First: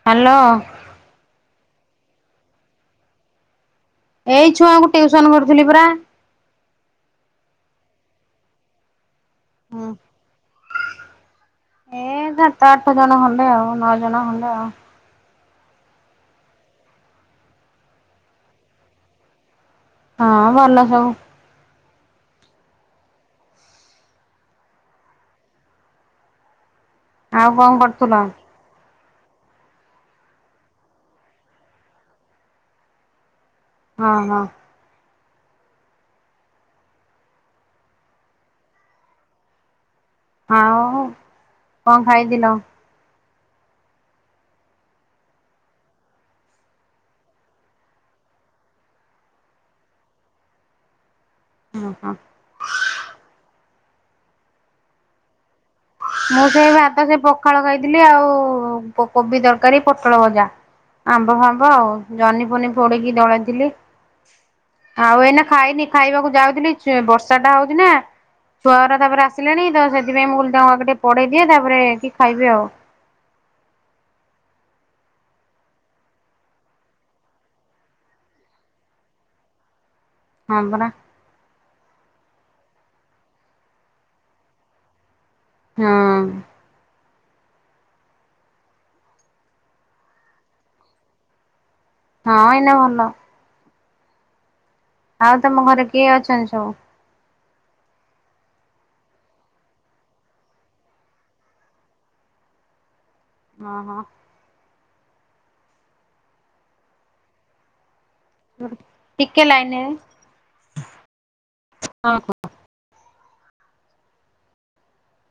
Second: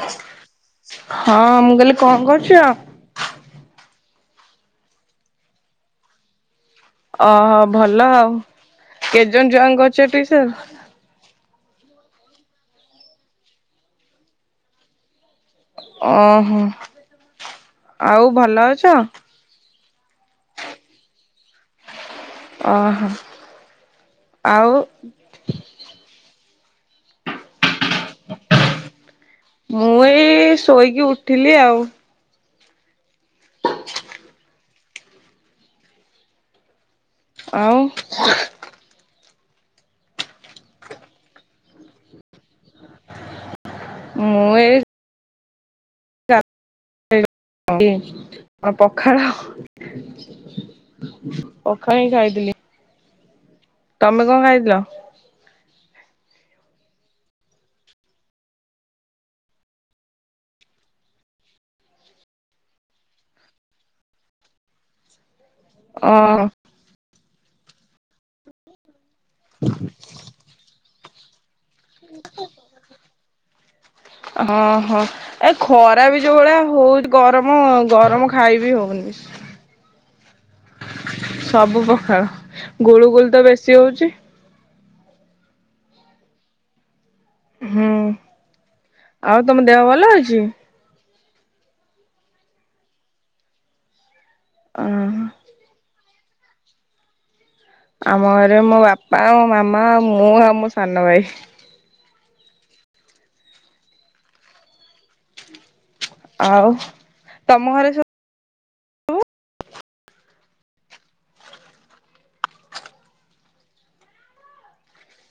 Hello ହଁ ମୁଁ କହିଲି କଣ କରୁଛ? ଏଇ ଛୁଆଙ୍କୁ ଟିଉସନ୍ କରୁଥିଲି ପରା। ଓହୋ ଭଲ ଆଉ। କେଜଣ ଛୁଆଙ୍କୁ କରୁଛ ଟିଉସନ୍? ଏ ସାତ ଆଠ ଜଣ ଖଣ୍ଡେ, ନ ଜଣ ଖଣ୍ଡେ। ଓହୋ। ଆଉ ଭଲ ଅଛ? ହଁ ଭଲ ସବୁ। ଓହୋ ଆଉ ଆଉ କଣ କରୁଥିଲ? ମୁଁ ଏଇ ଶୋଇକି ଉଠିଲି ଆଉ। ହଁ ହଁ। ଆଉ ଆଉ କଣ ଖାଇଥିଲ? ମୁଁ ଏ [unintelligible] ଆ ପଖାଳ ହଁ ପଖାଳ ହଁ ହିଁ ଖାଇଥିଲି। ତମେ କଣ ଖାଇଥିଲ? ମୁଁ ସେଇ ଭାତ ସେ ପଖାଳ ଖାଇଥିଲି ଆଉ କୋବି ତରକାରୀ ପୋଟଳ ଭଜା। ଆମ୍ବ ଫାମ୍ବ ଆଉ ଜହ୍ନି ପହ୍ନି ପୋଡିକି ଦଳାଥିଲି। ଆଉ ଏଇନା ଖାଇନି ଅ ଖାଇବାକୁ ଯାଉଥିଲି ବର୍ଷା ଟା ହଉଛି ନା ଛୁଆର ତାପରେ ଆସିଲେଣି ତ ସେଥିପାଇଁ ମୁଁ ତାଙ୍କୁ ଆଗ ଟିକେ ପଢେଇ ଦିଏ ତାପରେ କି ଖାଇବି ଆଉ। ହଁ ହଁ। ଏ ଖରା ବି ଯୋଉ ଭଳିଆ ହଉ ଗରମ ଗରମ ଖାଇ ବି ହଉନି। ହଁ ପରା। ସବୁ ପଖାଳ ଗୁଳୁ ଗୁଳି ତ ବେଶୀ ହଉଛି। ହଁ। ହୁଁ ଆଉ ତମ ଦେହ ଭଲ ଅଛି? ହଁ ଏଇନା ଭଲ। ହଁ। ଆଉ ତମ ଘରେ କିଏ ଅଛନ୍ତି ସବୁ? ଆମ ଘରେ ମୋ ବାପା ମୋ ମାମା ଆ ମୁଁ ଆଉ ମୋ ସାନ ଭାଇ। ହଁ ହଁ। ଆଉ ତମ ଘରେ ସବୁ ଟିକେ ଲାଇନେ ହଁ ହଁ।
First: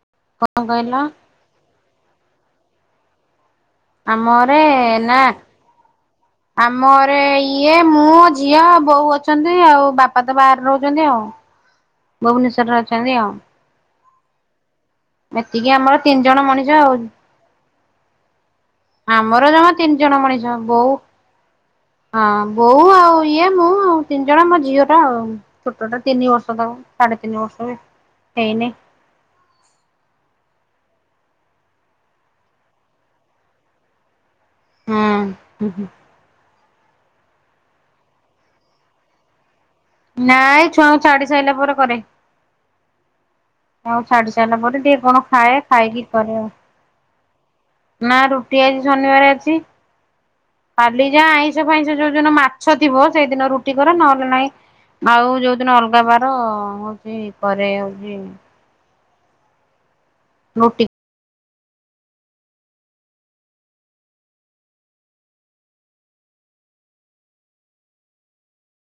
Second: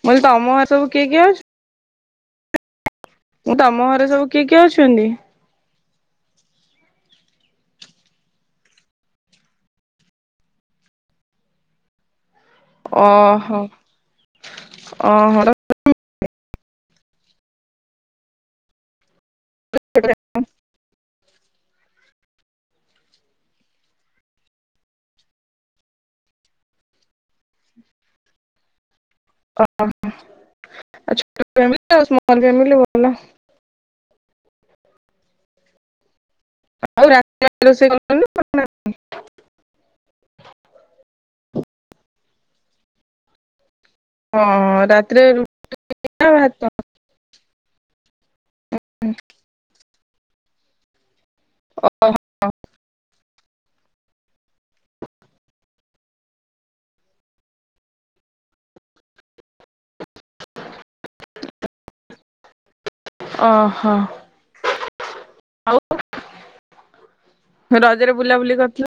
କହିଲି କଣ ତମ ଘରେ ସବୁ କହିଲ କିଏ କିଏ ଅଛି? ମୁଁ ତମ ଘରେ ସବୁ ଆମ କିଏ ଘରେ କିଏ ଅଛନ୍ତି? ନା ଆମ ଘରେ ଇଏ ମୁଁ ଝିଅ ବୋଉ ଅଛନ୍ତି। ଆଉ ବାପା ତ ବାହାରେ ରହୁଛନ୍ତି ଆଉ। ଭୁବନେଶ୍ଵରରେ ଅଛନ୍ତି ଆଉ। ଓହୋ ଓହୋ ଏତିକି ଆମର ତିନି ଜଣ ମଣିଷ ଆଉ। ଆମର ଜମା ତିନି ଜଣ ମଣିଷ। ବୋଉ ହଁ ବୋଉ ଆଉ ଇଏ ମୁଁ ଆଉ ତିନି ଜଣ ମୋ ଝିଅ ଟା ଆଉ। ଛୋଟଟା ତିନି ବର୍ଷ ତ ସାଢ଼େ ତିନି ବର୍ଷ ବି ହେଇନି। [unintelligible] ଫ ସ୍ମଲ୍ ଫ୍ୟାମିଲି ଭଲ। ହୁଁ ହଁ। ଆଉ ରା ରୋଷେଇ [unintelligible] ନାଇଁ ଛୁଆଙ୍କୁ ଛାଡି ସାରିଲା ପରେ କରେ। ଆଉ ଛାଡି ସାରିଲା ପରେ ହଁ ଟିକେ ରାତିରେ କଣ ରୁଟି ଖାଏ ଖାଇକି ନା କରେ ଆଉ। ଭାତ ନା ରୁଟି ଆଜି ଶନିବାର ଅଛି କାଲି ଯା ଆଇଁଷ ଫାଇଁଷ ଯୋଉନ ମା ଓଷା ଥିବ ସେଇଦିନ ରୁଟି କରେ ନହେଲେ ନାହିଁ ଆଉ ଯୋଉଦିନ ଅଲଗା ବାର ହଉଛି କରେ ହଉଛି। ନୋ ଟି ଓହୋ ଆଉ ରଜରେ ବୁଲାବୁଲି କରିଥିଲ